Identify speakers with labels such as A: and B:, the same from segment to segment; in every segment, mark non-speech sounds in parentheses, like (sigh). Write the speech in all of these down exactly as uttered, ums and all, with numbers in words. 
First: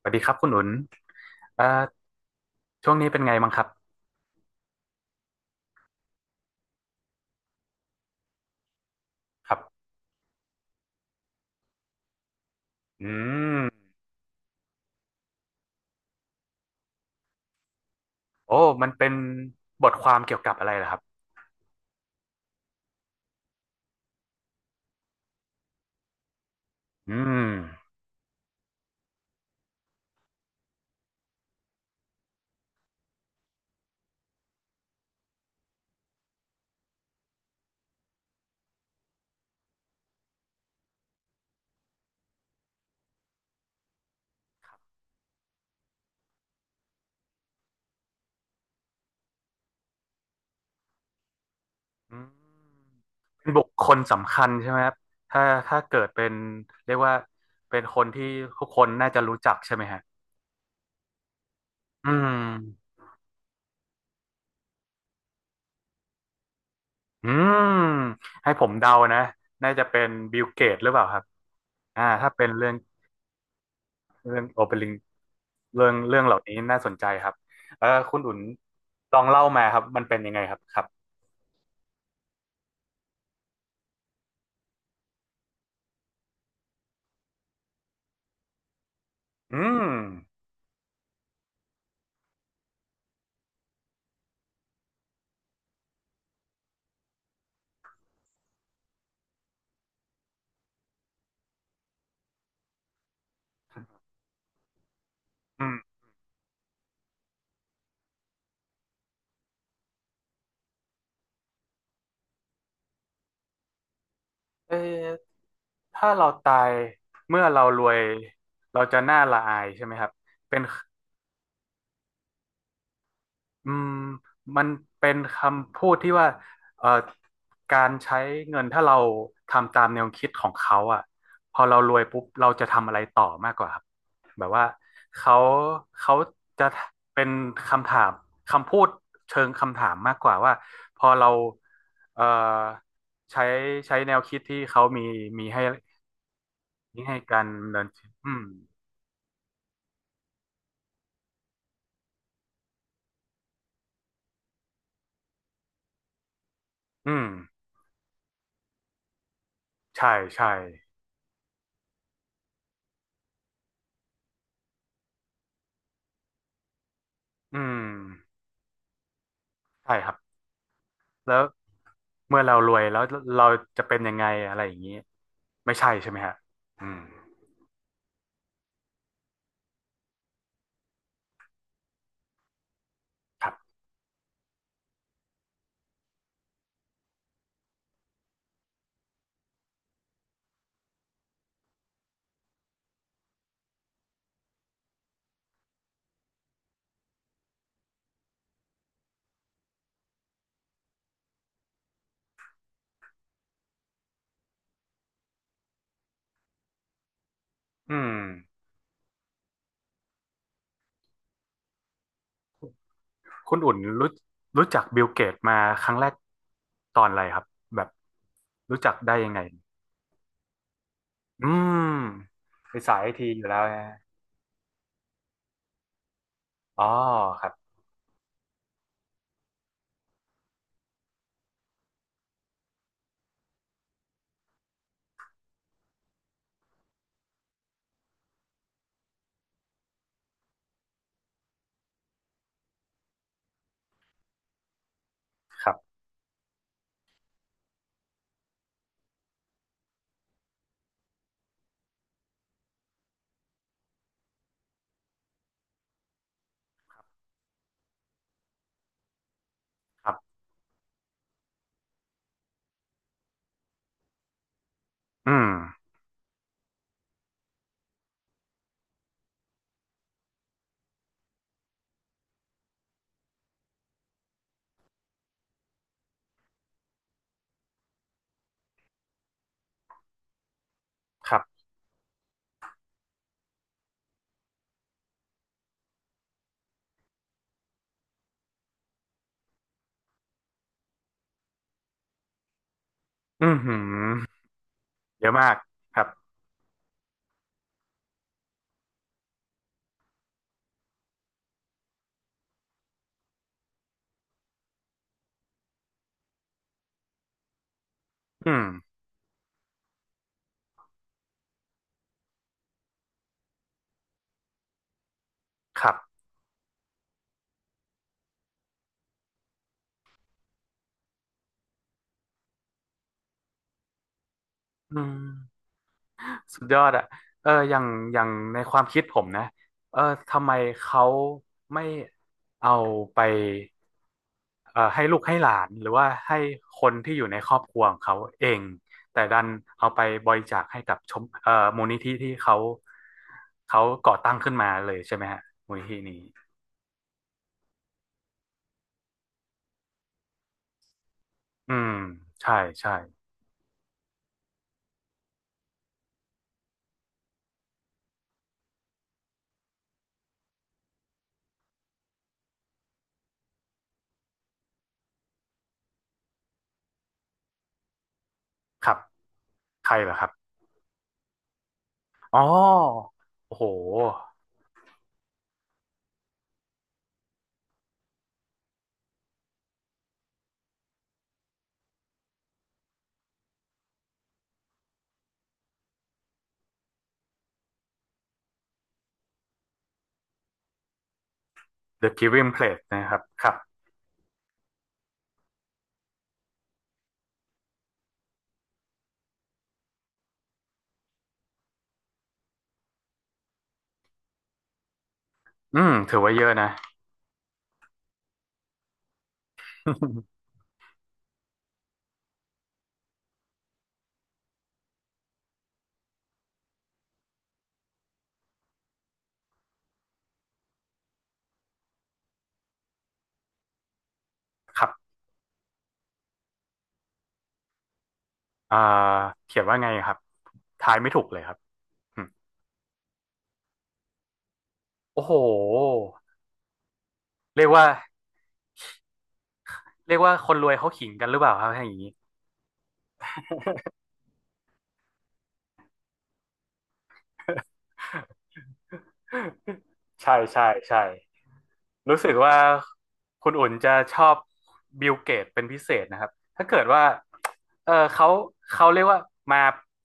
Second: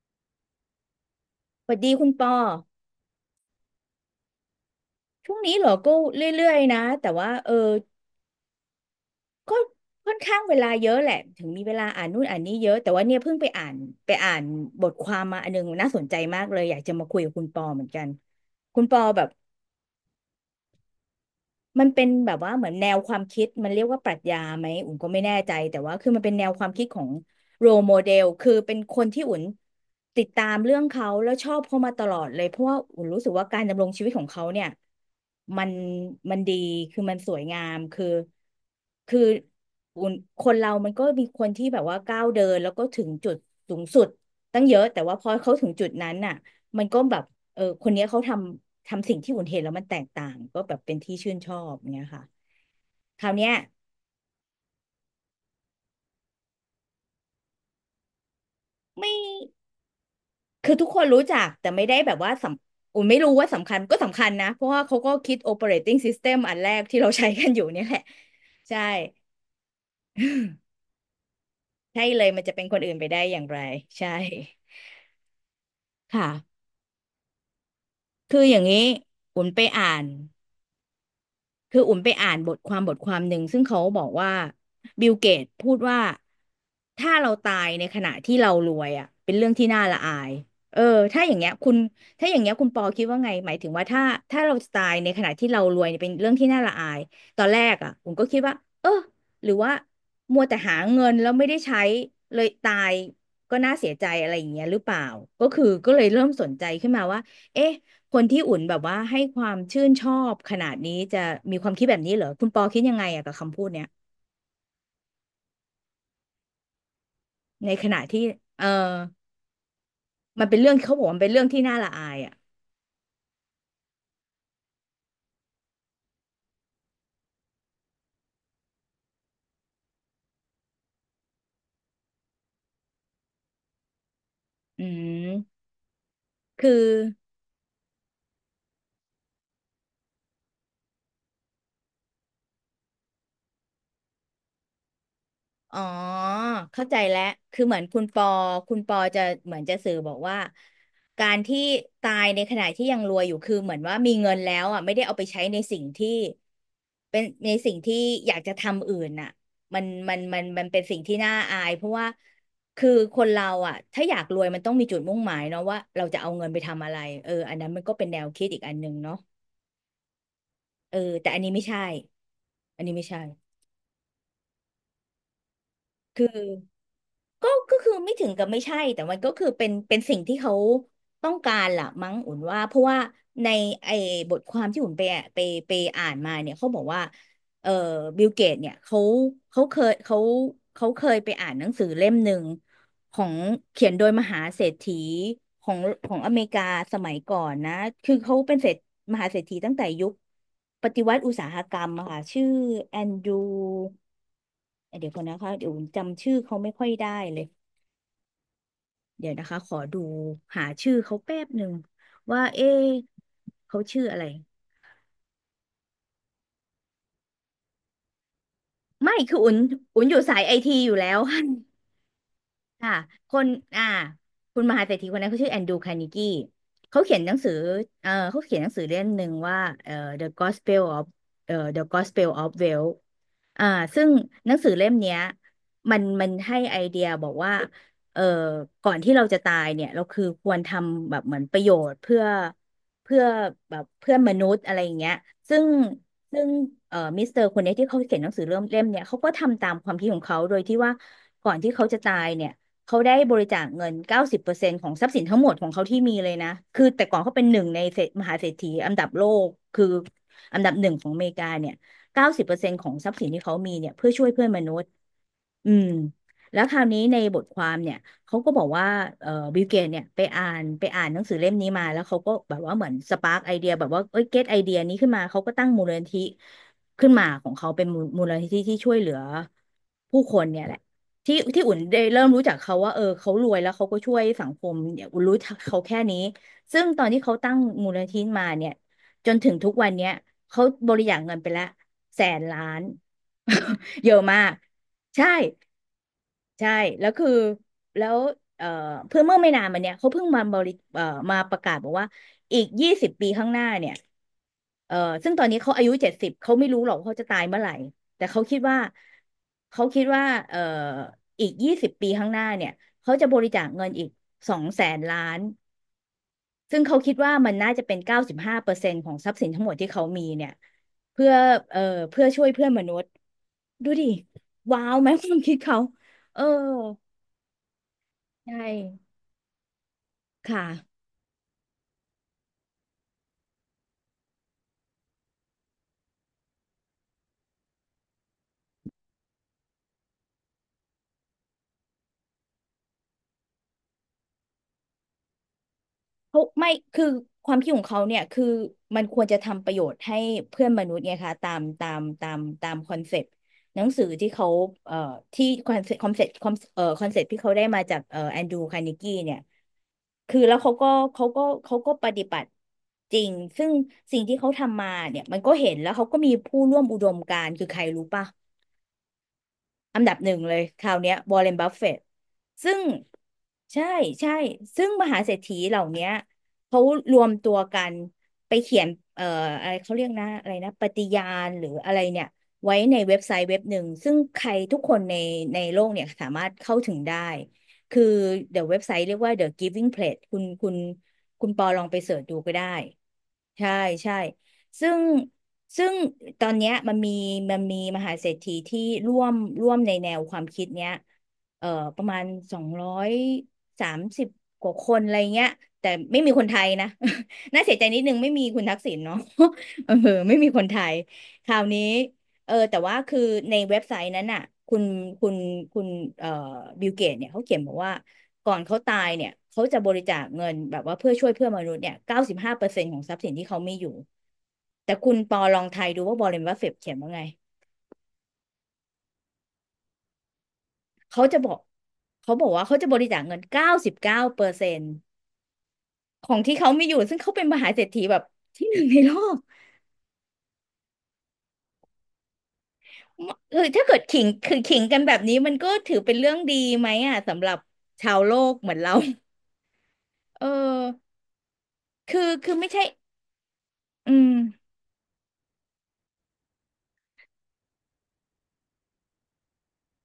A: สวัสดีครับคุณหนุนเอ่อ
B: สวัสดีคุณปอ
A: ช่วงนี้เป็นไงบ้างครับ
B: ช่วงนี้เหรอก็เรื่อยๆนะแต่ว่าเออ
A: ค
B: ก็
A: รับ
B: ค่อนข้างเวลาเยอะแหละถึงมีเวลาอ่านนู่นอ่านนี่เยอะแต่ว่า
A: อื
B: เนี่ยเพิ่งไป
A: ม
B: อ่านไปอ่านบทความมาอันนึงน่าสนใจมากเลยอยากจะมาคุยกับคุณปอเหมือนกัน
A: โอ้
B: คุณ
A: มัน
B: ปอ
A: เป็น
B: แบบ
A: บทความเกี่ยวกับอะไรเหรอครับ
B: มันเป็นแบบว่าเหมือนแนวความคิดมันเรียกว่าปรัชญาไหมอุ่นก็ไม่แน่ใจแต่ว่าคือมันเป็นแนวความคิดของ
A: อืม
B: โร m โมเดลคือเป็นคนที่อุ่นติดตามเรื่องเขาแล้วชอบเขามาตลอดเลยเพราะว่าอุ่นรู้สึกว่าการดำรงชีวิตของเขาเนี่ยมันมันดีคือมันสวยงามคือคืออุ่นคนเรามันก็มีคนที่แบบว่าก้าวเดินแล้วก็ถึงจุดสูงสุดตั้งเยอะแต่ว่าพอเขาถึงจุดนั้นน่ะมันก็แบบ เออคนเนี้ยเขาทำทำสิ่งที่อุ่นเห็นแล้วมันแตกต่างก็แบบเป็นที่ชื่นชอบเงี้ย
A: อื
B: ค่ะ
A: ม
B: คราว
A: เป็
B: เนี้
A: น
B: ย
A: บุคคลสำคัญใช่ไหมครับถ้าถ้าเกิดเป็นเรียกว่าเป็นคนที่ทุกคนน่า
B: ไม่
A: จะรู้จักใช่ไหมฮะ
B: คือทุกคนรู้จักแต่ไม่ได้
A: อื
B: แบบว่าส
A: ม
B: ำอุ่นไม่รู้ว่าสำคัญก็สำคัญนะเพราะว่าเขาก็คิด operating system อันแรกที่เรา
A: อื
B: ใช้กัน
A: ม
B: อยู่เนี่ยแหละ
A: ให้ผม
B: ใช่
A: เดานะน่าจะเป็นบิลเกตหรือเปล่าครับอ่า
B: ใช่เลย
A: ถ้า
B: มั
A: เป็
B: น
A: น
B: จะเป็น
A: เรื่อง
B: คนอื่นไปได้อย่างไรใช่
A: เรื่องโอเปริงเรื่องเรื่อง
B: ค่ะ
A: เหล่านี้น่าสนใจครับเออคุณอุ่น
B: คืออย่างนี้
A: ลองเล่า
B: อุ่นไป
A: มาครับ
B: อ่า
A: มัน
B: น
A: เป็นยังไงครับครับ
B: คืออุ่นไปอ่านบทความบทความหนึ่งซึ่งเขาบอกว่าบิลเกตพูดว่าถ้าเราตายในขณะที่เรารวยอ่ะเป็นเรื่อง
A: อื
B: ที่น่า
A: ม
B: ละอายเออถ้าอย่างเงี้ยคุณถ้าอย่างเงี้ยคุณปอคิดว่าไงหมายถึงว่าถ้าถ้าเราตายในขณะที่เรารวยเนี่ยเป็นเรื่องที่น่าละอายตอนแรกอ่ะผมก็คิดว่าเออหรือว่ามัวแต่หาเงินแล้วไม่ได้ใช้เลยตายก็น่าเสียใจอะไรอย่างเงี้ยหรือเปล่าก็คือ
A: อืม
B: ก็เลยเริ่มสนใจขึ้นมาว่าเอ๊ะ คนที่อุ่นแบบว่าให้ความชื่นชอบขนาดนี้จะมีความคิดแบบนี้เหรอคุณปอคิดยังไงอะกับคำพูดเนี้ย
A: เออถ้าเราตายเมื่อเรา
B: ใน
A: ร
B: ข
A: วย
B: ณะที่เออ
A: เราจะน่าละอายใช่ไหมครับ
B: มัน
A: เป็
B: เป็น
A: น
B: เรื่องเขาบอกว่ามันเป็นเรื่องที่น่าละอายอะ
A: อืมมันเป็นคำพูดที่ว่าเอ่อการใช้เงินถ้าเราทำตามแนวคิดของเขาอ่ะพอเรารวยปุ๊บเราจะทำอะไรต่อมากกว่าครับแบบว่า
B: อื
A: เขา
B: ม
A: เขาจะ
B: คือ
A: เป็นคำถามคำพูดเชิงคำถามมากกว่าว่าพอเราเอ่อใช้ใช้แนวคิดที่เขามีมีให้
B: อ๋อเข้าใจ
A: มีให้
B: แล้ว
A: การ
B: คือ
A: ดำ
B: เหมื
A: เนิ
B: อน
A: น
B: คุ
A: ชี
B: ณ
A: วิต
B: ปอ
A: อืม
B: คุณปอจะเหมือนจะสื่อบอกว่าการที่ตายในขณะที่ยังรวยอยู่คือเหมือนว่ามีเงินแล้วอ่ะไม่ได้เอาไปใช้ในสิ่งที่
A: อื
B: เป็น
A: ม
B: ในสิ่งที่อยากจะทำอื่นน่ะมัน
A: ใช่
B: มันมัน
A: ใช่
B: มันเป็นสิ่งที่น่าอายเพราะว่าคือคนเราอ่ะถ้าอยากรวยมันต้องมีจุดมุ่งหมายเนาะว่าเราจะเอาเงินไปทำอะไรเอออั
A: อื
B: นนั้นมันก็เป็นแนว
A: ม
B: คิดอีกอันหนึ่งเนาะ
A: ใช่ครับ
B: เออแต่
A: แล้
B: อัน
A: ว
B: นี้ไม่ใช่
A: เมื่อเรารว
B: อั
A: ย
B: นนี้
A: แล้ว
B: ไม่ใช่
A: เราจะเป็นยังไงอะไรอย่างนี้ไม่ใช่ใช่ไหม
B: คือ
A: ฮะอืม
B: ก็ก็คือไม่ถึงกับไม่ใช่ แต่มันก็คือเป็นเป็นสิ่งที่เขาต้องการล่ะมั้งอุ่นว่า เพราะว่า
A: ค
B: ใน
A: รับ
B: ไอ้บทความที่อุ่นไปอ่ะไปไปอ่านมาเนี่ยเขาบอกว่าเอ่อบิลเกตเนี่ยเขาเขาเคยเขาเขาเคยไปอ่านหนังสือเล่มหนึ่งของเขียนโดยมหาเศรษฐีของของอเมริกาสมัยก่อนนะ คือเขาเป็นเศรษฐมหาเศรษฐีตั้งแต่ยุคปฏิวัติอุตสาหกรรมอะค่ะชื่อแอนดรูเดี๋ยวก่อนนะคะเดี๋ยวอุ่นจำชื่อเขาไม่ค่อยได้เลย
A: อืม
B: เดี๋ยวนะคะ ขอดูหาชื่อเขาแป๊บหนึ่งว่าเอ๊ะ
A: คุณอุ่น
B: เขาชื่อ
A: รู้
B: อะไร
A: รู้จักบิลเกตมาครั้งแรกตอนอะไรครับแบบรู้จักได้
B: ไม่
A: ยัง
B: คือ
A: ไง
B: อุ่นอุ่นอยู่สายไอทีอยู่แล้ว (laughs)
A: อืมเป็น
B: ค่ะ
A: สายไอที
B: ค
A: อยู่
B: น
A: แล้วนะ
B: อ่าคุณมหาเศรษฐีคนนั้นเขาชื่อแอนดรูว์คาร์เนกี้
A: อ๋อ
B: เขาเขียนหนัง
A: ครั
B: สื
A: บ
B: อเออเขาเขียนหนังสือเล่มหนึ่งว่าเออ The Gospel of เออ The Gospel of Wealth อ่าซึ่งหนังสือเล่มเนี้ยมันมันให้ไอเดียบอกว่าเออก่อนที่เราจะตายเนี่ยเราคือควรทำแบบเหมือนประโยชน์เพื่อเพื่อแบบเพื่อนมนุษย์อะไรอย่างเงี้ยซึ่
A: ค
B: ง
A: รับ
B: ซึ่งเอ่อมิสเตอร์คนเนี้ยที่เขาเขียนหนังสือเล่มเล่มเนี่ยเขาก็ทำตามความคิดของเขาโดยที่ว่าก่อนที่เขาจะตายเนี่ย เขาได้บริจาคเงินเก้าสิบเปอร์เซ็นต์ของทรัพย์สินทั้งหมดของเขาที่มีเลยนะคือแต่ก่อนเขาเป็นหนึ่งในเศรษมหาเศรษฐีอันดับโลกคือ
A: ครับ
B: อันดับหนึ่งของอเมริกาเนี่ยเก้าสิบเปอร์เซ็นต์ของทรัพย์สินที่เขามีเนี่ยเพื่อช่วยเพื่อนมนุษย์
A: อื
B: อื
A: ม
B: มแล้วคราวนี้ในบทความเนี่ยเขาก็บอกว่าเอ่อบิลเกตเนี่ยไปอ่านไปอ่านหนังสือเล่มนี้มาแล้วเขาก็แบบว่าเหมือนสปาร์กไอเดียแบบว่าเอ้ยเก็ตไอเดียนี้ขึ้นมาเขาก็ตั้งมูลนิธิขึ้นมาของเขาเป็นมูมูลนิธิที่ช่วยเหลือผู้คนเนี่ยแหละ
A: ค
B: ที่
A: รั
B: ที่
A: บ
B: อุ่นได้เริ่มรู้จักเขาว่าเออเขารวยแล้วเขาก็ช่วยสังคมเนี่ยอุ่นรู้จักเขาแค่นี้ซึ่งตอนที่เขาตั้งมูลนิธิมาเนี่ยจนถึงทุกวันเนี้ยเขาบริจาคเงินไปละแสนล้าน
A: อืมหื
B: (laughs) เย
A: ม
B: อะมาก
A: เย
B: ใช่
A: อะมากครับ
B: ใช่แล้วคือแล้วเอ่อเพื่อเมื่อไม่นานมาเนี่ยเขาเพิ่งมาบริเอ่อมาประกาศบอกว่าอีกยี่สิบปีข้างหน้าเนี่ยเอ่อซึ่งตอนนี้เขาอายุเจ็ดสิบเขาไม่รู้หรอกว่าเขาจะตายเมื่อไหร่แต่เขา
A: อื
B: คิด
A: ม
B: ว่าเขาคิดว่าเอ่ออีกยี่สิบปีข้างหน้าเนี่ยเขาจะบริจาคเงินอีกสองแสนล้าน
A: ครับ
B: ซึ่งเขาคิดว่ามันน่าจะเป็นเก้าสิบห้าเปอร์เซ็นต์ของทรัพย์สินทั้งหมดที่เขามีเนี่ยเพื่อเอ่อเพื่อช่วยเพื่อนมนุษย์ดูดิว้าว
A: อื
B: ไหม
A: ม
B: ความคิดเขาเออ
A: สุดยอดอะเอออย่างอย่างใน
B: ใช่
A: ความคิดผมนะเออทำไม
B: ค่ะ
A: เขาไม่ เอาไปเอ่อให้ลูกให้หลานหรือว่าให้คนที่อยู่ในครอบครัวของเขาเองแต่ดันเอาไปบริจาคให้กับชมเอ่อมูลนิธิที่เขาเขาก่อตั้งขึ้นมาเลยใช่ไหมฮะมูลนิธินี้
B: เขาไม่คือความคิดของเขาเนี่ยคือมันควรจะทำประโยชน์ให้เพื่อนมนุษย์ไงคะตาม
A: อื
B: ตา
A: ม
B: มตาม
A: ใช่
B: ตาม
A: ใช่
B: คอนเซปต์หนังสือที่เขาเอ่อที่คอนเซปต์คอนเซปต์เอ่อคอนเซปต์ที่เขาได้มาจากเอ่อแอนดรูคาร์เนกีเนี่ยคือแล้วเขาก็เขาก็เขาก็ปฏิบัติจริงซึ่งสิ่งที่เขาทำมาเนี่ยมันก็เห็นแล้วเขาก็มีผู้ร่วมอุดมการณ์คือใครรู้ป่ะ
A: ครับใคร
B: อัน
A: เหร
B: ดั
A: อ
B: บ
A: ค
B: ห
A: รั
B: นึ่ง
A: บ
B: เลยคราวเนี้ยวอร์เรนบัฟเฟตต์
A: อ๋อ
B: ซึ่ง
A: โอ้โห
B: ใช่ใช่ซึ่งมหาเศรษฐีเหล่าเนี้ยเขารวมตัวกันไปเขียนเอ่ออะไรเขาเรียกนะอะไรนะปฏิญาณหรืออะไรเนี่ยไว้ในเว็บไซต์เว็บหนึ่งซึ่งใครทุกคนในในโลกเนี่ยสามารถเข้าถึงได้คือเดี๋ยวเว็บไซต์เรียกว่า เดอะ กิฟวิ่ง เพลจ คุณคุณคุณปอลองไป
A: The
B: เสิร์ชดู
A: Giving
B: ก็ได้
A: Pledge นะครับครับ
B: ใช่ใช่ซึ่ง ซึ่งตอนเนี้ยมันมีมันมีมหาเศรษฐีที่ร่วมร่วมในแนวความคิดเนี้ยเอ่อประมาณสองร้อยสามสิบกว่าคนอะไรเงี้ย
A: อื
B: แต่
A: มถื
B: ไม่
A: อ
B: มี
A: ว่าเย
B: คน
A: อะ
B: ไท
A: นะ
B: ยนะ (laughs) น่าเสียใจนิดนึงไม่มีคุณทักษิณเนาะ (laughs) เออไม่มีคนไทยคราวนี้ เออแต่ว่าคือในเว็บไซต์นั้นน่ะคุณคุณคุณเอ่อบิลเกตเนี่ยเขาเขียนบอกว่าก่อนเขาตายเนี่ยเขาจะบริจาคเงินแบบว่าเพื่อช่วยเพื่อนมนุษย์เนี่ยเก้าสิบห้าเปอร์เซ็นต์ของทรัพย์สินที่เขามีอยู่
A: (laughs) ครั
B: แต่คุ
A: บ
B: ณปอลองทายดูว่าบอเรนบัฟเฟตเขียนว่าไง
A: อ่าเขียนว่าไงครับทายไม่ถู
B: เขา
A: กเล
B: จะ
A: ย
B: บ
A: ค
B: อ
A: รับ
B: ก
A: อืม
B: เขาบอกว่าเขาจะบริจาคเงินเก้าสิบเก้าเปอร์เซ็นต์
A: โอ้โห
B: ของที่เขามีอยู่ซึ่งเขาเป็นม
A: เรีย
B: หา
A: ก
B: เศร
A: ว่า
B: ษฐีแบบที่หนึ่งในโลก
A: เรียกว่าคนรวยเขาขิงกันหรือเปล่าครับอย่างนี้
B: คือถ้าเกิดขิงคือขิงกันแบบนี้มันก็ถือเป็นเรื่องดีไหมอ่ะสำหรับชาวโลก
A: (laughs)
B: เหมือนเรา
A: ใช่
B: เออ
A: ใช่ใช่รู้
B: คื
A: สึ
B: อ
A: ก
B: คื
A: ว่า
B: อไม่ใช่
A: คุณอุ่นจะ
B: อื
A: ชอ
B: ม
A: บบิลเกตเป็นพิเศษนะครับถ้าเกิดว่าเออเขาเขาเรียกว่ามา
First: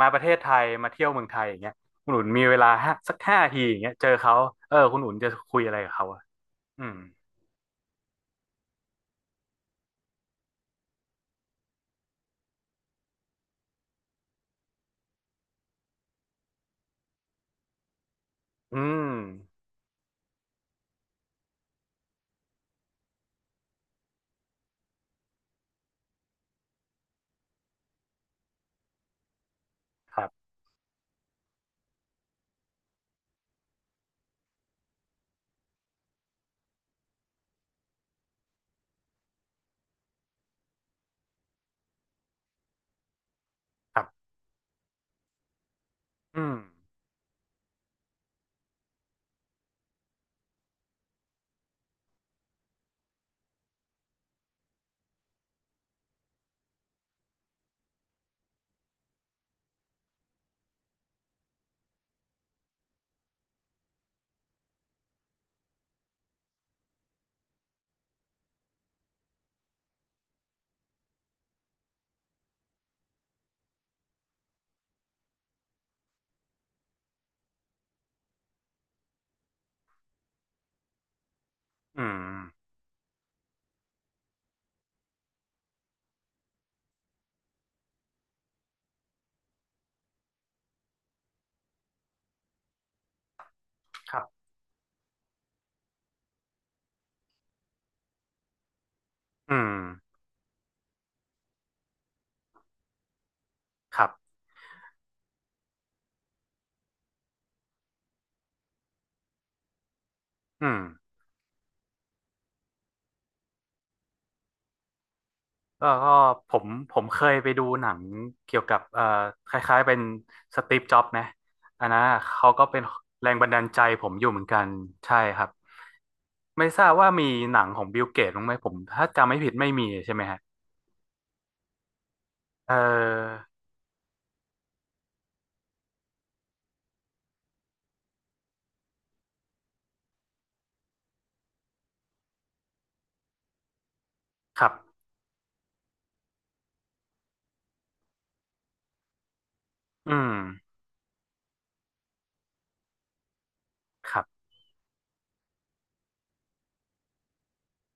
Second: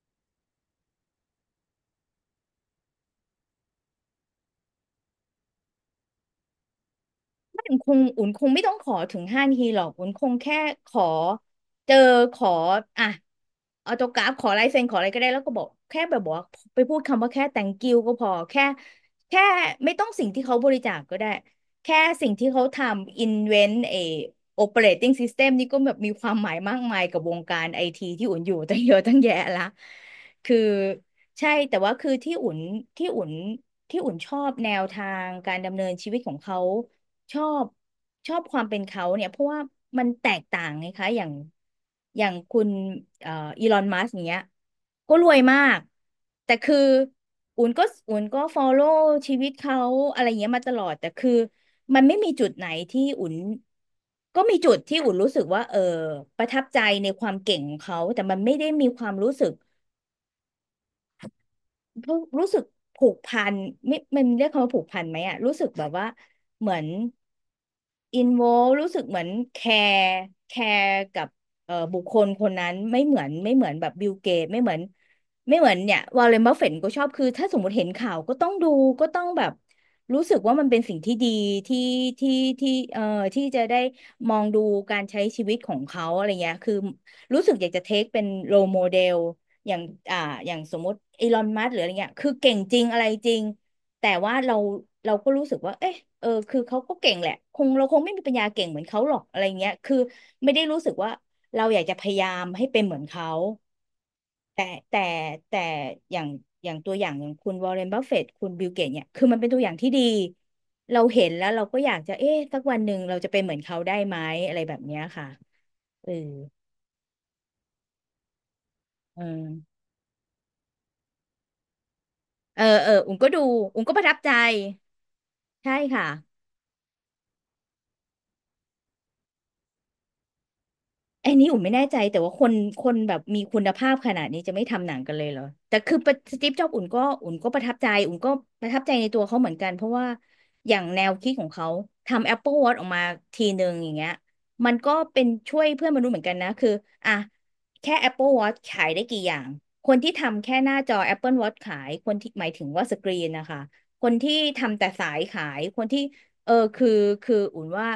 A: มาประเทศไทยมาเที่ยวเมืองไทยอย่างเงี้ยคุณอุ่นมีเวลาห้าสักห้าทีอย่างเงี้ยเจอเขาเออคุณอุ่นจะคุยอะไรกับเขาอะอืม
B: อุ่นคงอุ่นคงไม่ต้องขอถึงห้านาทีหรอกอุ่นคงแค่ขอเจอขออ่ะออโต้กราฟขอลายเซ็นขออะไรก็ได้แล้วก็บอกแค่แบบบอกว่าไปพูดคำว่าแค่ thank you ก็พอแค่
A: อืม
B: แค่ไม่ต้องสิ่งที่เขาบริจาคก็ได้แค่สิ่งที่เขาทำ invent เอ operating system นี่ก็แบบมีความหมายมากมายกับวงการไอทีที่อุ่นอยู่ตั้งเยอะตั้งแยะละ
A: ครับ
B: คือใช่แต่ว่าคือที่อุ่นที่อุ่นที่อุ่นชอบแนวทางการดำเนินชีวิตของเขา ชอบชอบความเป็นเขาเนี่ยเพราะว่ามันแตกต่างไงคะอย่างอย่างคุณเอ่ออีลอน
A: ค
B: มั
A: รับ
B: สก์เนี้ยก็รวยมาก
A: อื
B: แต่
A: ม
B: คืออุ่นก็อุ่นก็ฟอลโล่ชีวิตเขาอะไรเงี้ยมาตลอดแต่คือมันไม่มีจุดไหนที่อุ่นก็มีจุดที่อุ่นรู้สึกว่าเออประทับใจในความเก่งของเขาแต่มันไม่ได้มีความรู้สึก รู้รู้สึกผูกพันไม่มันเรียกคำว่าผูกพันไหมอะรู้สึกแบบว่าเหมือนอินโวรู้สึกเหมือนแคร์แคร์กับเอ่อบุคคลคนนั้นไม่เหมือนไม่เหมือนแบบบิลเกตไม่เหมือนไม่เหมือนเนี่ยวอร์เรนบัฟเฟตก็ชอบคือถ้าสมมติเห็นข่าวก็ต้องดูก็ต้องแบบรู้สึกว่ามันเป็นสิ่งที่ดีที่
A: อื
B: ที่
A: ม
B: ที่เอ่อที่จะได้มองดูการใช้ชีวิตของเขาอะไรเงี้ยคือรู้สึกอยากจะเทคเป็นโรโมเดล อย่างอ่าอย่างสมมติอีลอนมัสหรืออะไรเงี้ยคือเก่งจริงอะไรจริงแต่
A: ครั
B: ว่า
A: บ
B: เราเราก็รู้สึกว่าเอ๊ะเออคือเขาก็เก่งแหละคงเราคงไม่มีปัญญาเก่งเหมือนเขาหรอกอะไร
A: อื
B: เงี้ย
A: ม
B: คือไม่ได้รู้สึกว่าเราอยากจะพยายามให้เป็นเหมือนเขา
A: ครับ
B: แต่แต่แต่อย่างอย่างตัวอย่างอย่างคุณวอร์เรนบัฟเฟตต์คุณบิลเกตเนี่ยคือมันเป็นตัวอย่างที่ดี
A: อืม
B: เราเห็นแล้วเราก็อยากจะเอ๊ะสักวันหนึ่งเราจะเป็นเหมือนเขาได้ไหมอะไรแบบเนี้ยค่ะ
A: ก็
B: เอ
A: ก็
B: อ
A: ผมผมเคยไปดูหนังเกี่ยวกับเอ่อ
B: เอ
A: คล้า
B: อ
A: ยๆเป็นสตีฟจ็อบส์นะอันนั้นอะเขา
B: เอ
A: ก็
B: อ
A: เป็น
B: เอออุ้ม
A: แร
B: ก็
A: ง
B: ดู
A: บันดาลใจ
B: อุ้มก็ป
A: ผ
B: ระ
A: ม
B: ทับ
A: อยู่
B: ใจ
A: เหมือนกันใช่ครับ
B: ใช่ค่ะ
A: ไม่ทราบว่ามีหนังของบิลเกตบ้างไหมผมถ้าจำไม่ผิดไม่มีใช่ไหมฮะ
B: ไอ้นี่อุ่นไม่แน่ใจแต่ว่าคน
A: เ
B: คนแบบ
A: ออ
B: มีคุณภาพขนาดนี้จะไม่ทำหนังกันเลยเหรอแต่คือประสตีฟจ็อบอุ่นก็อุ่นก็ประทับใจอุ่นก็ประทับใจในตัวเขาเหมือนกันเพราะว่าอย่างแนวคิดของเขาทำ Apple Watch ออกมาทีหนึ่งอย่างเงี้ย
A: ครั
B: มั
A: บ
B: นก็เป็นช่วยเพื่อนมนุษย์เหมือนกันนะคืออ่ะแค่ Apple Watch ขายได้กี่อย่างคน
A: อื
B: ที่
A: ม
B: ทำแค่หน้าจอ Apple Watch ขายคนที่หมายถึงว่าสกรีนนะคะค
A: ค
B: น
A: รั
B: ที่
A: บ
B: ทำแต่สายขายคนที่เออคือคืออุ่นว่า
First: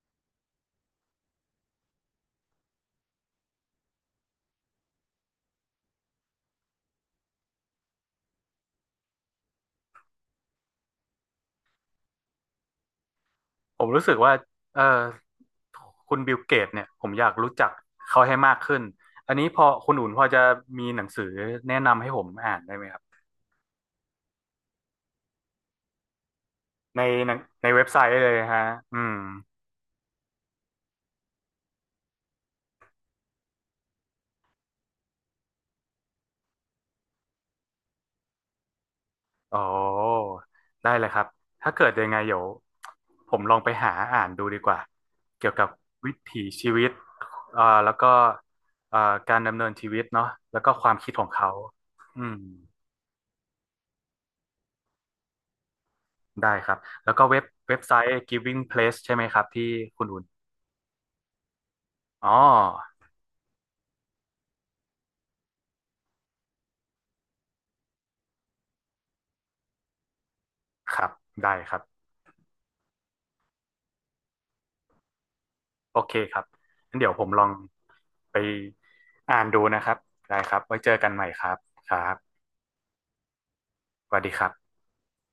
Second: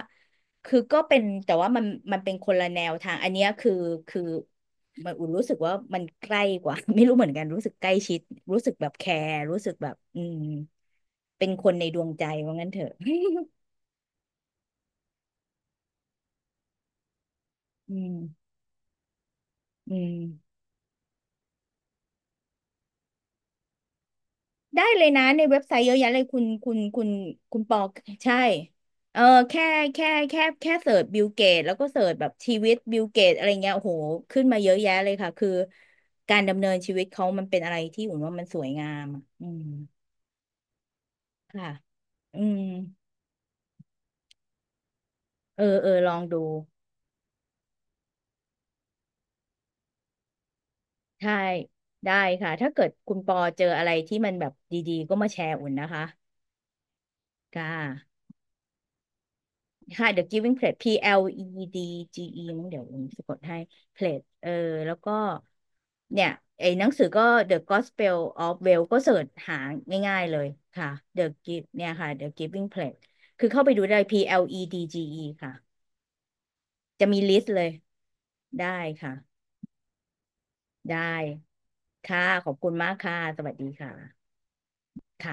B: คือก็เป็นแต่ว่ามันมันเป็นคนละแนวทางอันเนี้ยคือคือมันอุ่นรู้สึกว่ามันใกล้กว่า (laughs) ไม่รู้เหมือนกันรู้สึกใกล้ชิดรู้สึกแบบแคร์รู้สึกแบบอืมเป็นคนในดวงใจว่างั้นเถอะ
A: ผมรู้สึกว่าเออคุณบิลเกตเนี่ยผมอยากรู้จัก
B: (laughs) อืม
A: เขาให้มากขึ้นอันนี้พอคุ
B: อื
A: ณอุ่นพอจะ
B: ม
A: มีหนังสือแนะนำให้ผมอ่านได้ไหมครับ
B: ได้เลยนะในเว็บไซต์เยอะแยะเลยคุณคุณ
A: ใน
B: คุณ
A: หนัง
B: คุณ
A: ใน
B: ปอ
A: เว็บไซต์เลย
B: ใช่
A: ฮะอืม
B: เออแค่แค่แค่แค่เสิร์ชบิลเกตแล้วก็เสิร์ชแบบชีวิตบิลเกตอะไรเงี้ยโอ้โหขึ้นมาเยอะแยะเลยค่ะคือการดำเนินชีวิตเขามันเป็นอะไรที่อุ่นว่ามันสวยงามอะอื
A: อ๋อ
B: ม
A: ได้เลยครับ
B: ค่ะ
A: ถ้าเกิดยังไง
B: อื
A: เดี๋ยว
B: ม
A: ผมลองไปหาอ่านดูดีกว่า เกี่ยว
B: เอ
A: กับ
B: อเออล
A: วิ
B: อง
A: ถี
B: ดู
A: ชีวิตเอ่อแล้วก็เอ่อการดำเนินชีวิตเนาะแล้วก็ความคิดของ
B: ใช่
A: เขา
B: ได้
A: อืม
B: ค่ะ ถ้าเกิดคุณปอเจออะไรที่มันแบบดีๆก็มาแชร์อุ่นนะคะ
A: ได้ครับ แล้วก็เว็บ
B: ค่ะ
A: เว็บไซต์ Giving Place ใช่ไหมครับที่คุณ
B: ค่ะ
A: อุ่
B: The
A: น
B: Giving Plate P L E D G
A: อ๋
B: E มั้งเดี๋ยว
A: อ
B: อุ่นสะกดให้ Plate เออแล้วก็เนี่ย ไอ้หนังสือก็ เดอะ กอสเปล ออฟ เวลล์ ก็เสิร์ชหาง่ายๆเลยค่ะ
A: ครับ
B: The
A: ได้
B: Give
A: ครั
B: เนี่ย
A: บ
B: ค่ะ เดอะ กีฟวิ่ง เพลดจ์ คือเข้าไปดูได้ พี แอล อี ดี จี อี ค่ะ
A: โอเคครับงั้น
B: จะ
A: เดี๋ยว
B: มี
A: ผม
B: ลิ
A: ล
B: ส
A: อง
B: ต์เลย
A: ไป
B: ได้ค่ะ
A: อ่านดูนะครับ ได้ครับไว้เจอ
B: ได้
A: กันใหม่ครับครั
B: ค่ะ
A: บ
B: ขอบคุณมากค่ะ สวัสดีค่ะ
A: สวัสดีครับ